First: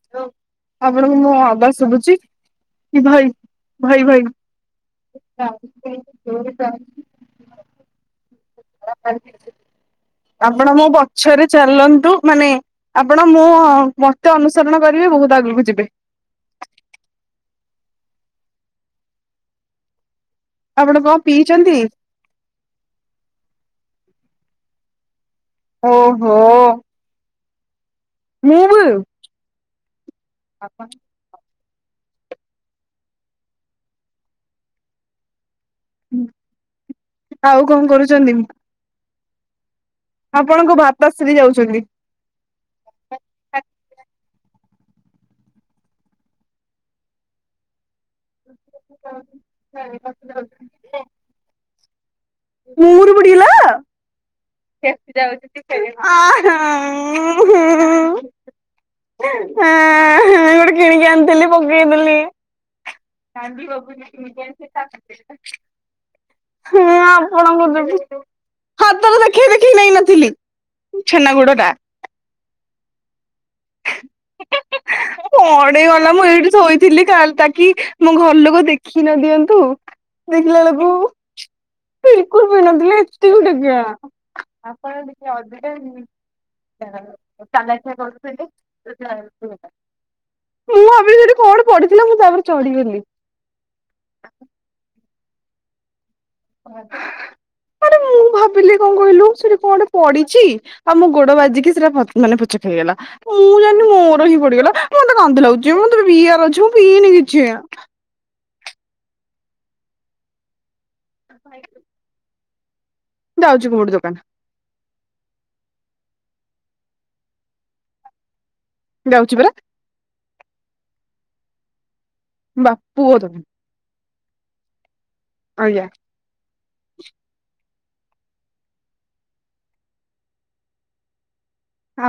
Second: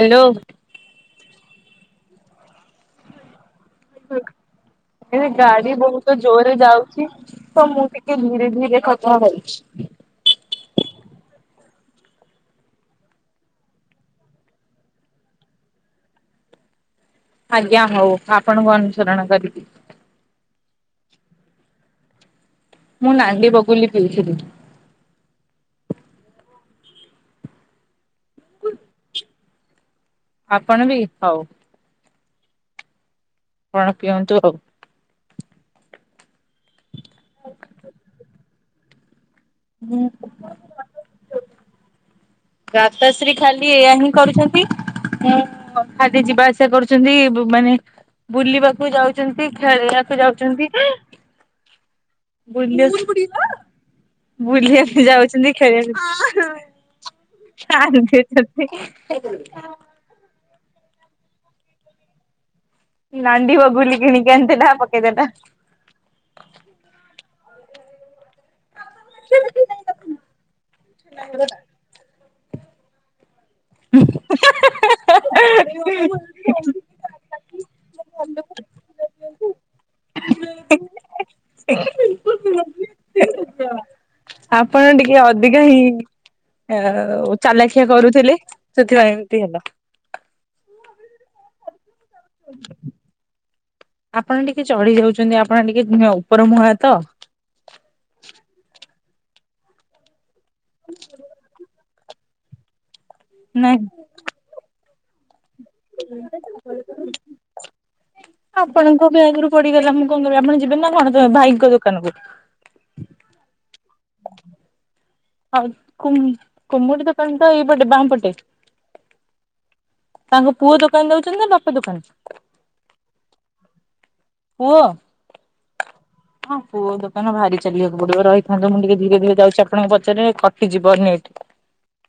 Hello. ଆପଣଙ୍କୁ ମୁଁ ଆବାସ ଶୁଭୁଚି କି ଭାଇ? ଭାଇ ଭାଇ। ଏଣେ ଗାଡି ବହୁତ ଜୋରେରେ ଯାଉଛି। ତ ମୁଁ ଟି କେ ଧୀରେ ଧୀରେ ଖଥା କରୁଛି। ଆପଣ ମୋ ପଛରେ ଚାଲନ୍ତୁ। ମାନେ ଆପଣ ମୁଁ ମତ ଅନୁସରଣ କରିବେ ବହୁତ ଆଗକୁ ଯିବେ। ଆଜ୍ଞା ହଉ ଆପଣଙ୍କୁ ଅନୁସରଣ କରିବି। ଆପଣ କଣ ପିଇଛନ୍ତି? ମୁଁ ନାଣ୍ଡି ବଗୁଲି ପିଇଥିଲି। ଓହୋ। ମୁଁ ବି। ଆପଣ ବି ହଉ। ଆପଣ ପିଅନ୍ତୁ ଆଉ। ଆଉ କଣ କରୁଛନ୍ତି? ମୁଁ ଆପଣଙ୍କ ଭାତାଶ୍ରୀ ଯାଉଛନ୍ତି। ଗାତାଶ୍ରୀ ଖାଲି ଏଇଆ ହିଁ କରୁଛନ୍ତି। ଖାଦ ଯିବା ଆସିବା କରୁଛନ୍ତି ମାନେ ବୁଲିବାକୁ ଯାଉଛନ୍ତି ଖେଳିବାକୁ ଯାଉଛନ୍ତି। ମୁଁରୁ ବୁଲିବା ବୁଡିଗଲା। ବୁଲିବାକୁ ଯାଉଛନ୍ତି। ଖେଳିବାକୁ କାନ୍ଦୁଛନ୍ତି। ଗୋଟେ କିଣିକି ଆଣିଥିଲି ପକେଇ ଦେଲି। ନାଣ୍ଡି ବଗୁଲି କିଣିକି ଆଣିଚି ଆଣିଥିଲା ତା ପକେଇଦଲା। ହଁ ଆପଣଙ୍କ ଯୋଗୁଁ। ହାତର ଦେଖେଇ ଦେଖେଇ ନେଇ ନଥିଲି। ଛେନାଗୁଡ ଟା। [unintelligible] ଅଡେଇ ଗଲା ମୁଁ ଏଇଠି ଶୋଇଥିଲି କା ତାକି ମୋ ଘର ଲୋକ ଦେଖି ନ ଦିଅନ୍ତୁ। ଦେଖିଲା ବେଳକୁ ବିଲକୁଲ ପିଇନଥିଲା ଏତିକି ଟଙ୍କିଆ। ଆପଣ ଟିକେ ଅଧିକା ହିଁ ଆ ଚାଲାଖିଆ କରୁଥିଲେ ସେଥିପାଇଁ ଏମତି ହେଲା। ମୁଁ ଭାବିଲି ସେଠି ଗୋଟେ କଣ ପଢିଥିଲା ମୁଁ ତା ଉପରେ ଚଢିଗଲି। ଆପଣ ଟିକେ ଚଢି ଯାଉଛନ୍ତି। ଆପଣ ଟିକେଁ ଉପର ମୁହାଁ ତ। କେ ମୁଁ ଭାବିଲି କଣ କହିଲୁ ସେଠି କଣ ଗୋଟେ ପଡିଛି। ଆଉ ମୁଁ ଗୋଡ ବାଜିକି ସେଟା ଫ ମାନେ ପୂଚକ ହେଇଗଲା ଜାଣିନି ନାଇଁ ମୋର ହିଁ ପଡିଗଲା। ମୁଁ ମତେ କାନ୍ଦ ଲାଗୁଛି ମତେ ପିଇବାର ଅଛି ମୁଁ ପିଇନି କିଛି। ଆପଣଙ୍କ ବ୍ୟାଗ୍ ରୁ ପଡିଗଲା ମୁଁ କଣ କରିବି ଆପଣ ଯିବେନି ନା ତ କଣ ଭାଇଙ୍କ ଦୋକାନ କୁ।। ଯାଉଛି କୋଉଠି ଦୋକାନ। ହଉ କୁମ୍ କୁମୁଟି ଦୋକାନ ଏଇ ପଟେ ବାଁ ପଟେ। ଯାଉଛି ପରା। ତାଙ୍କ ପୁଅ ଦୋକାନ ଦଉଛନ୍ତି ନା ବାପା ଦୋକାନ? ବା ପୁଅ ଦୋକାନ। ପୁଅ? ଆଜ୍ଞା। ହଁ ପୁଅ ଦୋକାନ ଭାରି ଚାଲିବାକୁ ପଡିବ ରହିଥାନ୍ତୁ ମୁଁ ଟିକେ ଧୀରେ ଧୀରେ ଯାଉଛି ଆପଣଙ୍କୁ ପଚାରରେ କଟିଯିବ ନେଟ।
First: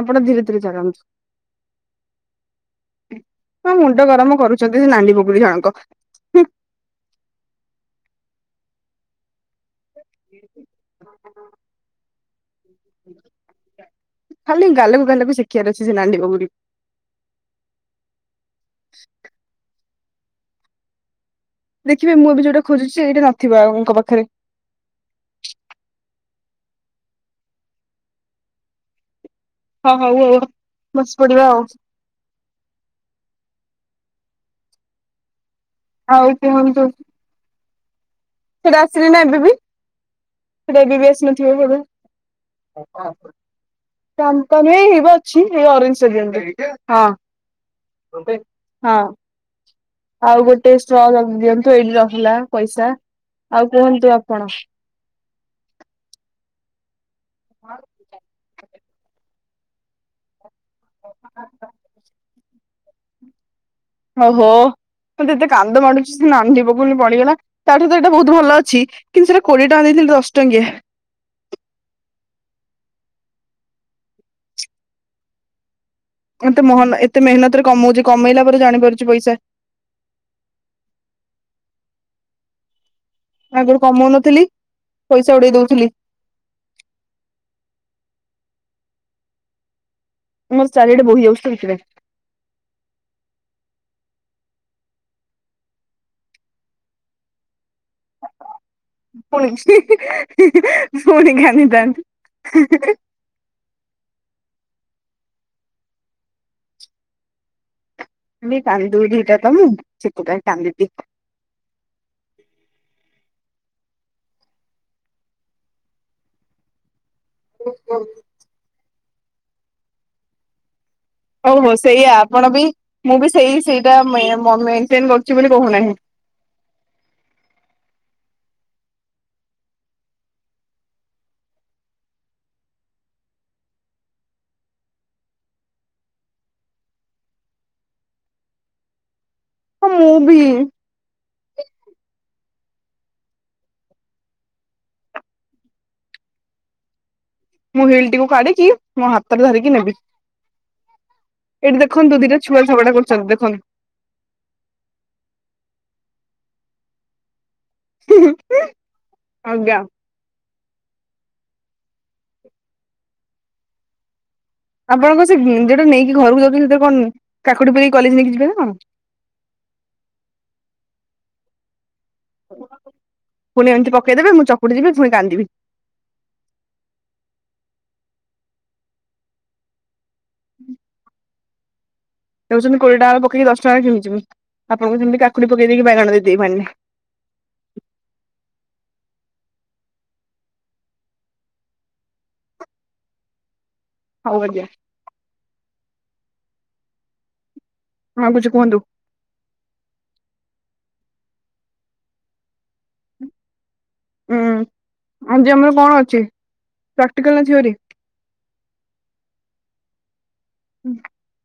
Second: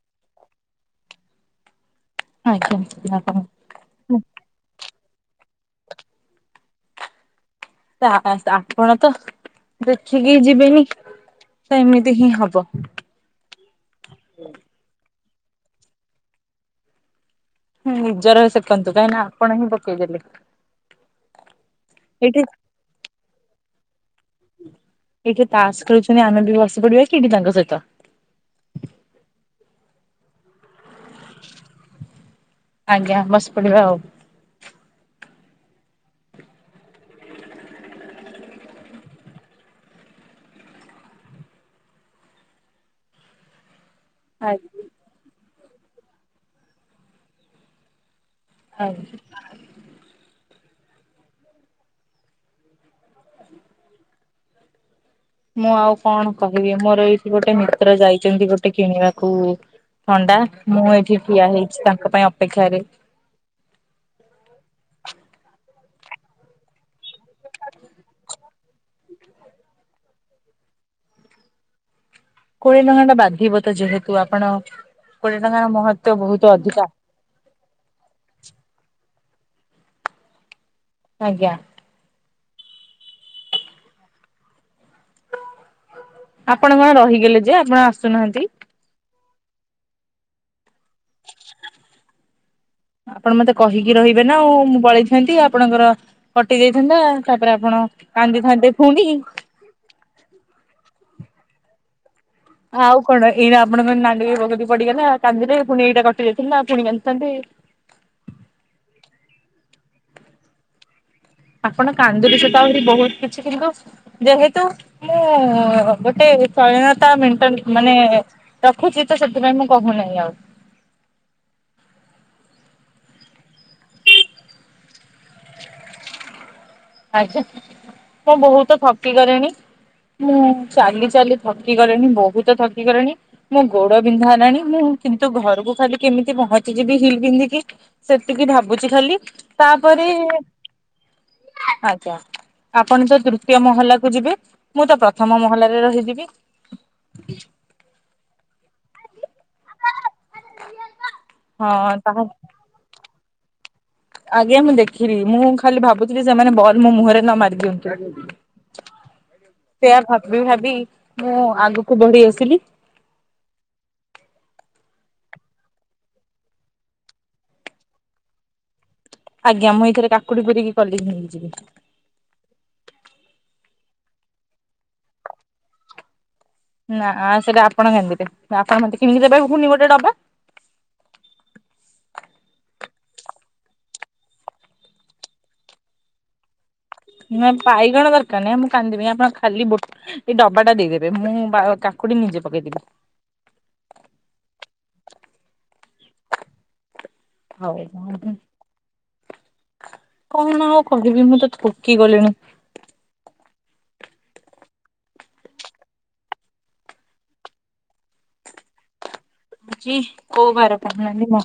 ଆପଣ ଧୀରେ ଧୀରେ ଚାଲନ୍ତୁ। ଆଜ୍ଞା ହ ମୁଣ୍ଡ ଗରମ କରୁଛନ୍ତି ସେ ନାଲି ବଗୁଲି ଜଣକ। ହୁଁ। ତା ଆପଣ ତ ଦେଖିକି ଯିବେନି ତ ଏମିତି ହିଁ ହବ। ଖାଲି ଗାଲକୁ ଗାଲକୁ ସେକିବାର ଅଛି ସେ ନାଣ୍ଡି ବଗୁଲି। ହୁଁ ନିଜର ସେକନ୍ତୁ କାହିଁକିନା ଆପଣ ହିଁ ପକେଇ ଦେଲେ। ଦେଖିବେ ମୁଁ ଏ ବି ଯୋଉଟା ଖୋଜୁଛି ଏଇଟା ନଥିବ ଆଙ୍କ ପାଖରେ। ଏଇ କିଏ ତାସ୍ ଖେଳୁଛନ୍ତି ଆମେ ବି ବସି ପଡିବା କି ଏଇଠି ତାଙ୍କ ସହିତ। ହଁ ହଉ ଆଉ ବସିପଡିବା ଆଉ। ଆଜ୍ଞା ବସି ପଢଡିବା ଆଉ। ଆଉ କୁହନ୍ତୁ। ସେଟା ଆସିଲି ନା ଏବେ ବି ସେଟା ଏବେ ବି ଆସିନଥିବ ବୋଧେ। [unintelligible] ଚାନ୍ତା ଆଜ୍ଞା। ନାହିଁ ହେଇ ଅଛି ଏଇ ଅରେଞ୍ଜ ହଁ। ହଁ ଆଜ୍ଞା। ଆଉ ଗୋଟେ ଷ୍ଟ୍ର ଦିଅନ୍ତୁ ଏଇଠି ରହିଲା ପଇସା ଆଉ କୁହନ୍ତୁ ଆପଣ। ମୁଁ ଆଉ କଣ କହିବି ମୋର ଏଇଠି ଗୋଟେ ମିତ୍ର ଯାଇଛନ୍ତି ଗୋଟେ କିଣିବାକୁ। ଥଣ୍ଡା ମୁଁ ଏଠି ଠିଆ ହେଇଚି ତାଙ୍କ ପାଇଁ ଅପେକ୍ଷାରେ। ଓହୋ ମତେ ଏତେ କାନ୍ଦ ମାଡୁଛି ସେ ନାନ୍ଦୀ ବଗୁଲି ପଡିଗଲା। ତାଠୁ ତ ଏଇଟା ବହୁତ ଭଲ ଅଛି। କିନ୍ତୁ ସେଟା କୋଡିଏ ଟଙ୍କା ଦେଇଥିଲି ଏଟା ଦଶଟଙ୍କିଆ। କୋଡିଏ ଟଙ୍କା ଟା ବାଧିବ ତ ଯେହେତୁ ଆପଣ କୋଡିଏ ଟଙ୍କାର ମହତ୍ ଏତେ ମହନ ଏତେ ମେହନତରେ କମଉଚି କମେଇଲା ପରେ ଜାଣିପାରୁଚି ପଇସା। ଆଜ୍ଞା। ଆଗରୁ କମଉନଥିଲି, ପଇସା ଉଡେଇ ଦଉଥିଲି। ଆପଣ କଣ ରହିଗଲେ ଯେ ଆପଣ ଆସୁନାହାନ୍ତି। ମୋର ଚାରିଆଡେ ବୋହି ଯାଉଚି ତ ସେଥିପାଇଁ। ଆପଣ ମତେ କହିକି ରହିବେ ନା ଆଉ ମୁଁ ପଳେଇଥାନ୍ତି। ଆପଣଙ୍କର କଟି ଯାଇଥାନ୍ତା। ତା ପରେ ଆପଣ କାନ୍ଦିଥାନ୍ତେ ଫୁଣି। [unintelligible] ହିଁ ହିଁ, ପୁଣି କାନ୍ଦିଥାନ୍ତି। ଆଉ କଣ ଏଇ ଆପଣଙ୍କ ନାଡିଂବଗୁଲି ପଡିଗଲା, କାନ୍ଦିବେ ଫୁଣି ଏଇଟା କଟି ଯାଇଥାନ୍ତା ଆଉ ଫୁଣି କାନ୍ଦିଥାନ୍ତେ। ଖାଲି କାନ୍ଦୁରି ଟା ତ ମୁଁ ସେଥିପାଇଁ କାନ୍ଦୁଚି। ଆପଣ କାନ୍ଦୁରି ସହିତ ଆହୁରି ବହୁତ୍ କିଛି। କିନ୍ତୁ ଯେହେତୁ ମୁଁ ଗୋଟେ ସଇଳତା ମେଟେନ୍ ମାନେ ରଖୁଚି ତ ସେଥିପାଇଁ ମୁଁ କହୁନାହିଁ ଆଉ। ହଉ ହଉ ସେଇଆା ଆପଣ ବି ମୁଁ ବି ସେଇ ସେଇଟା ମ ମେଟେନ୍ କରୁଚି ବୋଲି କହୁନାହିଁ। ଆଜ୍ଞା, ମୁଁ ବହୁତ ଥକିଗଲେଣି। ମୁଁ ଚାଲି, ଚାଲି ଥକି ଗଲେଣି ବହୁତ ଥକି ଗଲେଣି। ମୋ ଗୋଡ ବିନ୍ଧା ହେଲାଣି ମୁଁ କିନ୍ତୁ ଘରକୁ ଖାଲି କେମିତି ପହଞ୍ଚି ଯିବି ହିଲ୍ ପିନ୍ଧିକି ସେତିକି ଭାବୁଚି ଖାଲି। ହଁ ତାପରେ ମୁଁ ବି ଆଜ୍ଞା ଆପଣ ତ ତୃତୀୟ ମହଲା କୁ ଯିବେ ମୁଁ ତ ପ୍ରଥମ ମହଲାରେ ରହିଯିବି। ମୁଁ ହିଲ୍ ଟିକୁ କାଢିକି ମୋ ହାତରେ ଧରିକି ନେବି। ଏଇଠି ହଁ ଦେଖନ୍ତୁ ତାହା ଦିଟା ଛୁ ଛୁଆ ଝଗଡା କରୁଚନ୍ତି ଦେଖନ୍ତୁ। ଆଜ୍ଞା ମୁଁ ଦେଖିଲି, ମୁଁ ଖାଲି ଭାବୁଥିଲି ସେମାନେ ବଲ୍ ମୋ ମୁହଁରେ ନ ମାରିଦିଅନ୍ତୁ। ଆଜ୍ଞା। ସେୟା ଭାବି ଭାବି ମୁଁ ଆଗକୁ ବଢି ଆସିଲି। ଆପଣଙ୍କ ସେ ଗେ ଯୋଉଟା ନେଇକି ଘରକୁ ଯାଉଚନ୍ତି, ସେଟା କଣ କାକୁଡି ପୁରେଇ କଲେଜ୍ ନେଇକି ଯିବେ ନା କଣ? ଆଜ୍ଞା ମୁଁ ଏଇଥିରେ କାକୁଡି ପୁରେଇକି କଲେଜ୍ ନେଇକି ଯିବି। ପୁଣି ଏମିତି ପକେଇଦେବେ ମୁଁ ଚକୁଟି ଦେବି ଫୁଣି କାନ୍ଦିବି। ନା, ସେଇଟା ଆପଣ କାନ୍ଦିବେ, ଆପଣ ମତେ କିଣିକି ଦେବେ ଫୁଣି ଗୋଟେ ଡବା। ଏ ହଉଚି କୋଡିଏ ଟାଙ୍କ ପକେଇ ଦଶ ଟଙ୍କା କିଣିଚି ମୁଁ ଆପଣଙ୍କୁ ସେମତି କାକୁଡି ପକେଇ ଦେଇକି ବାଇଗଣ ଦେଇଦେବି ପାଣିରେ। ନା ପାଇଗଣ ଦରକାର ନାହିଁ। ମୁଁ କାନ୍ଦିବି ଆପଣ ଖାଲି ବୋଟ୍ ଏଇ ଡବାଟା ଦେଇଦେବେ ମୁଁ ବା କାକୁଡି ନିଜେ ପକେଇଦେବି। ହଉ ଆଜ୍ଞା। ହଉ ଆଉ କିଛି କୁହନ୍ତୁ? କଣ ଆଉ କହିବି ମୁଁ ତ ଥକି ଗଲିଣି। ଉଁ, ଆଜି ଆମର କଣ ଅଛି, ପ୍ରାଟିକାଲ୍ ଅଛି ଥ୍ଵଓରି। ଇହ୍ କୋଉ ବାର କାଟୁନାହାନ୍ତି ମ,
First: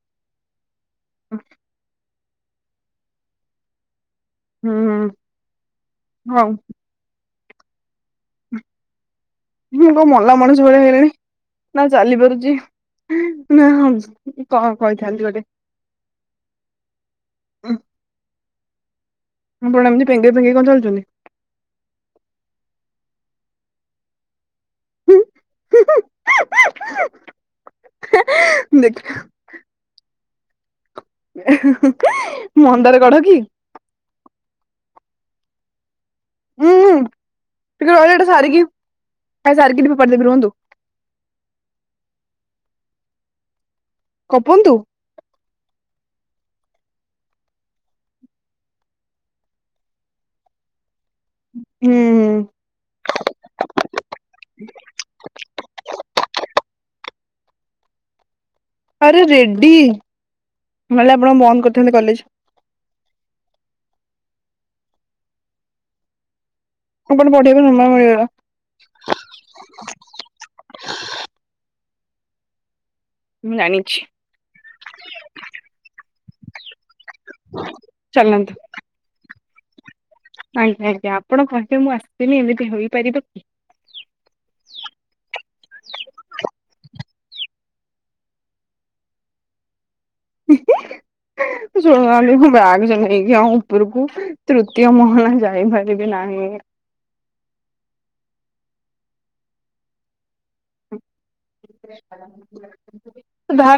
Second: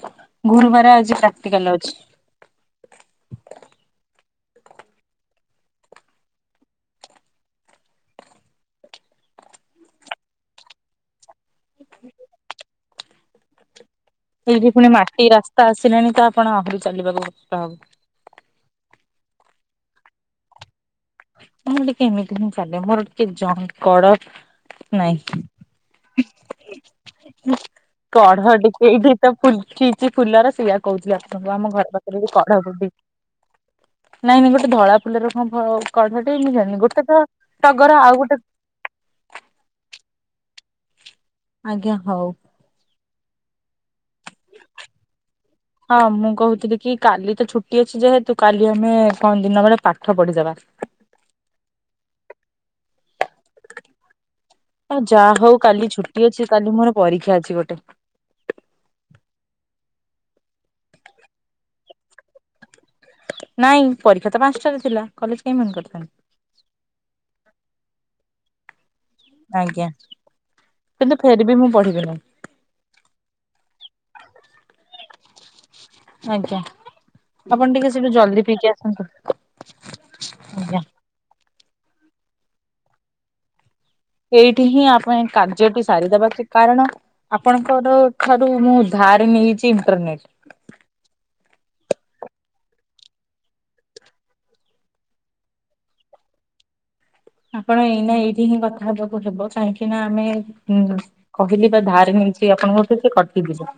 ଗୁରୁବାରେ ଆଜି ପ୍ରାକ୍ଟିକାଲ୍ ଅଛି। ହୁଁ ହୁଁ ହଉ। ହ [unintelligible] ମୁଁ କଁ ମଲା ମଣିଷ ଭଳିଆ ହେଇଗଲାଣି ନା ଚାଲି ପାରୁଛି ନା ହମ୍ସ ଏଇଠି ପୁଣି ମାଟି ରାସ୍ତା ଆସିଲାଣି ତ ଆପଣ ଆହୁରି ଚାଲିବାକୁ କଷ୍ଟ ହବ। ଆପଣ ଏମତି ପେଙ୍ଗେଇ ପେଙ୍ଗେଇ କଣ ଚାଲୁଚନ୍ତି? ମୁଁ ଟିକେ ଏମିତି ହିଁ ଚାଲେ, ମୋର ଟିକେ ଜଙ୍କ୍ କଡ ନାଇଁ ଉଁ କଢ ଟିକେ ଏଠି ଦେଖ ତ ଫୁଲ୍ କିଚି ଫୁଲର ସେଇଆକୁ। କହୁଚି ଆସନ୍ତୁ ଆମ ଘର ପାଖରେ ବି କଢ ଫୁଟିତ। ମନ୍ଦାର କଢ କି ନାଇଁ ନାଇଁ ଗୋଟେ ଧଳା ଫୁଲର କଣ କଢଟେ ମୁଁ ଜାଣିନି, ଉଁ ଗୋଟେ ତ ଟିକେ ଟଗର, ରହିଲେ ଆଉ ଏଇଟା ଗୋଟେ? ସାରିକି ଆ ସାର କିେ ପଦ ବି୍ରହୁ [unintelligible] ଆଜ୍ଞା ହଉ। ଗପନ୍ତୁ। ହଁ ମୁଁ କହୁଥିଲି କି କାଲି ତ ଛୁଟି ଅଛି ଯେହେତୁ କାଲି ଆମେ କଣ ଦିନ ବେଳେ ପାଠ ପଢିଦବା। ହୁଁ। ଆ ଯାହା ହଉ କାଲି ଛୁଟି ଅଛି କାଲି ମୋର ପରୀକ୍ଷା ଅଛି ଗୋଟେ। ଆରେ ରେଡ଼ି ନଲେ ଆପଣ ବନ୍ଦ କରିଦିଅନ୍ତୁ କଲେଜ। ନାଇଁ ପରୀକ୍ଷା ତ ପାଞ୍ଚଟାରେ ଥିଲା କଲେଜ କାହିଁ ବନ୍ଦ କରିଥାନ୍ତେ। ଆପଣ ପଢି ଆକୁ ସମୟ ମିଳିଗଲା। ଆଜ୍ଞା କିନ୍ତୁ ଫେର ବିି ମୁଁ ପଢିବି ନାହିଁ। ମୁଁ ଜାଣିଛି। ଆଜ୍ଞା ଆପଣ ଟିକେ ସେଇଠୁ ଚାଲନ୍ତୁ। ଜଲଦି ପିଇକି ଆସନ୍ତୁ। ଆଜ୍ଞା ଆଜ୍ଞା ଆପଣ କହିବେ ମୁଁ ଆସିିନି ଏମିତି ହେଇପାରିବ କି? ଏଇଠି ହିଁ ଆପେଁ କାର୍ଯ୍ୟଟି ସାରିଦବା କି କାରଣ ଆପଣଙ୍କର ଠାରୁ ମୁଁ ଦ୍ଧାର ନେଇଛି ଇଣ୍ଟରନେଟ। [inaudible] ଶୁଣ ଆଉ ମୁଁ ବାଗ ସହ ନେଇକି ଆଉ ଉପରକୁ ତୃତୀୟ ମହଲା ଯାଇପାରିବି ନାହିଁ। ଆପଣ ଏଇନା ଏଇଠି ହିଁ କଥା ହେବାକୁ ହେବ କାହିଁକି ନା ଆମେ ହୁଁ କହିଲି ବା ଧାର ନେଇଛି ଆପଣଙ୍କ ଠୁ ସେ କଟିଯିବ।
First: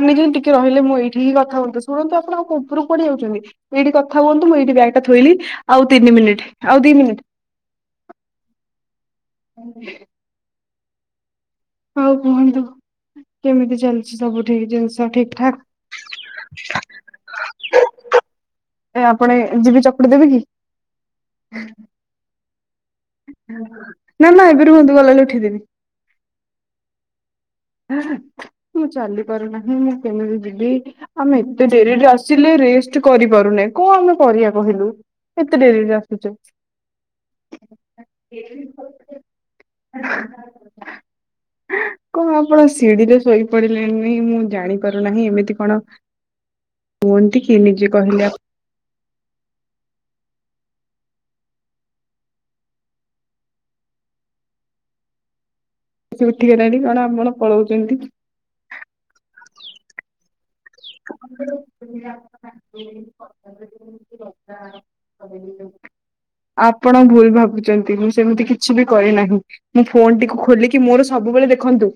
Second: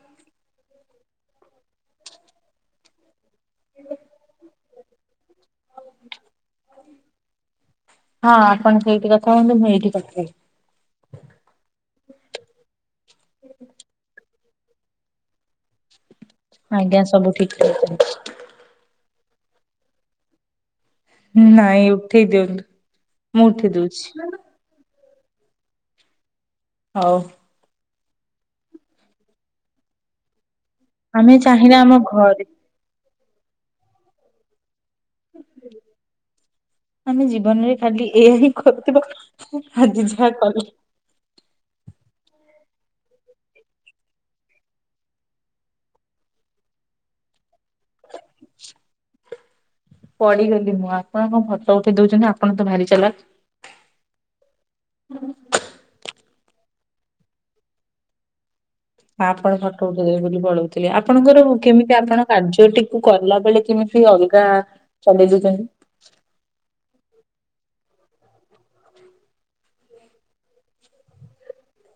କେ ରହିଲେ ମୁଁ ଏଇଠି ହି କଥା ହୁଅନ୍ତୁ ଶୁଣନ୍ତୁ ଆପଣ ଆଉ ଉପରୁକୁ କୁଆଡ଼େ ଯାଉଛନ୍ତି ଏଇଠି କଥା ହୁଅନ୍ତୁ ମୁଁଏଇଠି ବ୍ୟାଗ୍ ଟା ଥୋଇଲି ଆଉ ତିନି ମିନିଟ୍ ଆଉ ଦି ମିନିଟ୍ ହଁ ଆପଣ ସେଇଠି କଥା ହୁଅନ୍ତୁ ମୁଁ ଏଇଠି କଥାହେବି। ହଉ କୁହନ୍ତୁ କେମିତି ଚାଲିଛି ସବୁ ଠିକ ଜିନିଷ ଠିକ୍ ଠାକ୍ ଆଜ୍ଞା ସବୁ ଠିକ [inaudible] ଚାଲିଚି। ଏ ଆପଣ ଏ ଯିବି ଚକୁଡି ଦେବେ କି? ନାଇଁ ଉଠେଇ ଦିଅନ୍ତୁ। ମୁଁ ଉଠେଇ ଦଉଛି ନା ନା ଏବେ ରୁହନ୍ତୁ ଗଲାଳେ ଉଠେଇଦେବି। ହଉ ମୁଁ ଚାଲି ପାରୁନାହିଁ ମୁଁ କେମିତି ଯିବି? ଆମେ ଏତେ ଚାହିଁଲେ ଆମ ଡେରିରେ ଘରେ ଆସିଲେ ରେଷ୍ଟ କରିପାରୁନେ କଣ ଆମେ କରିବା କହିଲୁ। କେତେ ଡେରିରି ଆସୁଛ। ଆମେ ଜୀବନରେ ଖାଲି ଏୟା ହିଁ କରୁଥିବ ଆଜି ଯାହା କଲ କଣ ଆପଣ ସିଡିିରେ ଶୋଇପଡିଲେଣିି ମୁଁ ଜାଣିପାରୁନାହିଁ ଏମିତି କଣ କୁହନ୍ତି କି ନିଜେ କହିଲେ ଆ [inaudible] ପଡିଗଲି ମୁଁ ଆପଣଙ୍କଣ ଫଟ ଉଠେଇ ଦଉଛନ୍ତି ଆପଣ ତ ଭାରି ଚାଲାକ୍। ସେ ଉଠି ଗଲାଣି କଣ ଆପଣ ପଳଉଛନ୍ତି? ଆପଣ ଫଟୋ ଉଠିଇଦେବେ ବୋଲି ପଳଉ ଥିଲି ଆପଣଙ୍କର କେମିତି ଆପଣ କାର୍ଯ୍ୟଟିକୁ କଲା ବେଳେ କେମିତି ଅଲଗା ଚଲେଇ ଦଉଛନ୍ତି। ଆପଣ ଭୁଲ ଭାବୁଛନ୍ତି ମୁଁ ସେମିତି କିଛି ବି କରିନାହିଁ। ମୁଁ ଫୋନ ଟି ଖୋଲିକି ମୋର ସବୁବେଳେ ଦେଖନ୍ତୁ।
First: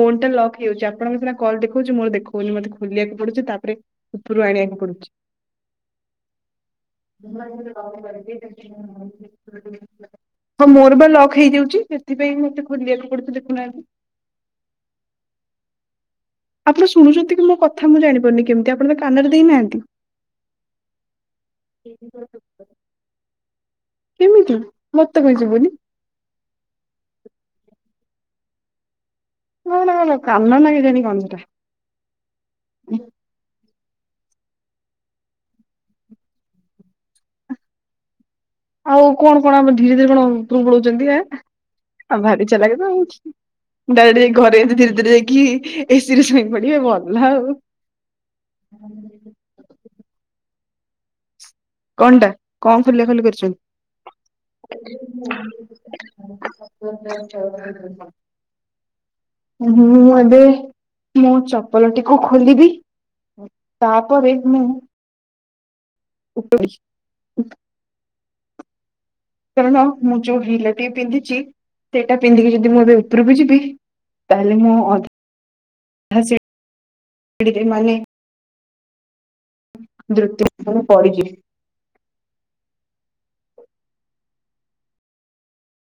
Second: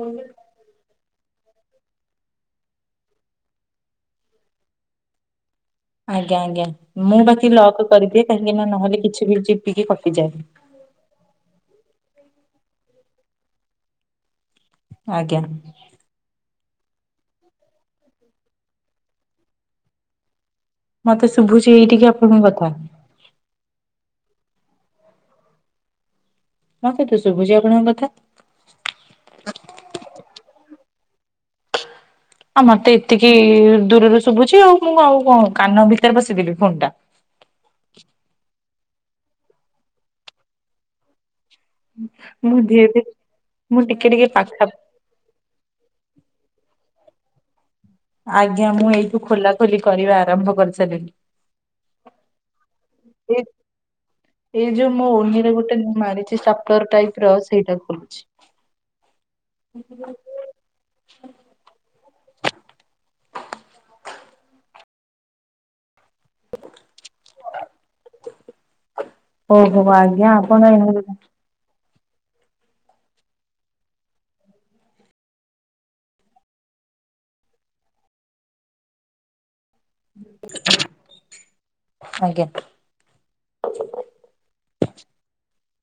ଫୋନ ଟା ଲକ୍ ହେଇଯାଉଛି ଆପଣଙ୍କ ସେରା କଲ ଦେଖଉଛି ମୋର ଦେଖଉନି ମତେ ଖୋଲିବାକୁ ପଡୁଛି ତାପରେ ଉପରୁ ଆଣିବାକୁ ପଡୁଛି। ଆଜ୍ଞା ଆଜ୍ଞା ମୁଁ ବା କି ଲକ୍ କରିଦିଏ କାହିଁକି ନା ନହେଲେ କିଛି ବି ଯିପିକି କଟିଯାଏ। ହଁ ମୋର ବା ଲକ୍ ହେଇଯାଉଛି ସେଥିପାଇଁ ମୁଁ ଏତେ ଖୋଲିବାକୁ ପଡୁଛି ଦେଖୁନାହାନ୍ତି। ଆଜ୍ଞା। ଆପଣ ଶୁଣୁଛନ୍ତି କି ମୋ କଥା ମୁଁ ଜାଣିପାରୁନି କେମିତି ଆପଣ ତ କାନରେ ଦେଇନାହାନ୍ତି। ମତେ ଶୁଭୁଛି ଏଇଠିକି ଆପଣଙ୍କୁ କଥା। କେମିତି ମତେ କାଇଁ ଶୁବୁନି? ମତେ ତୁ ଶୁଭୁଛି ଆପଣଙ୍କ କଥା। [unintelligible] କାନରେ ନଗେ଼ଇଚନ୍ତି କଣଟା। ହଁ ମତେ ଏତିକି ଦୂରରୁ ଶୁଭୁଛି ଆଉ ମୁଁ ଆଉ କଣ କଣ କାନ ଭିତରେ ପସିଦେବି ଫୁନ୍ ଟା। ଆଉ କଣ କଣ ଆମ ଧୀରେ ଧୀରେ କଣ ଉପୁରୁକୁ ପଳଉଛନ୍ତି ଆଁ। ଆଉ ଭାରି ମୁଁ ଚାଲାକ୍ ଧୀରେ ତ ଆଉ ଧୀରେ ମୁଁ ଟିକେ ଡାଇରେକ୍ଟ ଟିକେ ଯାକି ଘରେ ପାଖା ଏ ଧୀରେ ଧୀରେ ହେଇକି ଏସିରେ ଶୋଇ ପଡ଼ିବେ ଭଲ ଆଉ। ଆଜ୍ଞା ମୁଁ ଏଇଠୁ ଖୋଲା ଖୋଲି କରିବା ଆରମ୍ଭ କରି ସାରିଲିଣି। କଣ ଟା କଣ ଖୋଲା ଖୋଲି କରିଛନ୍ତି? ଏଇ ଯୋଉ ମୋ ଓନିରେ ଗୋଟେ ମାରିଛି ଷ୍ଟାପଲର ଟାଇପ ର ସେଇଟା ଖୋଲୁଛି। ହୁଁ ମୁଁ ଏବେ ମୁଁ ଚପଲଟିକୁ ଖୋଲି। ବି ତାପରେ ମୁଁ ଉପରେ। କାରଣ ଓହୋ ମୁଁ ଆଜ୍ଞା ଯୋଉ ଆପଣ ରିଲାଟି ଏମିତି ପିନ୍ଧିଛି ସେଇଟା ପିନ୍ଧିକି ଯଦି ମୁଁ ଏବେ ଉପରକୁ ଯିବି ତାହେଲେ ମୁଁ ଅଧା ଅଧା ସିଟ ଛାଡିକିରି ମାନେ [unintelligible] ଆଜ୍ଞା।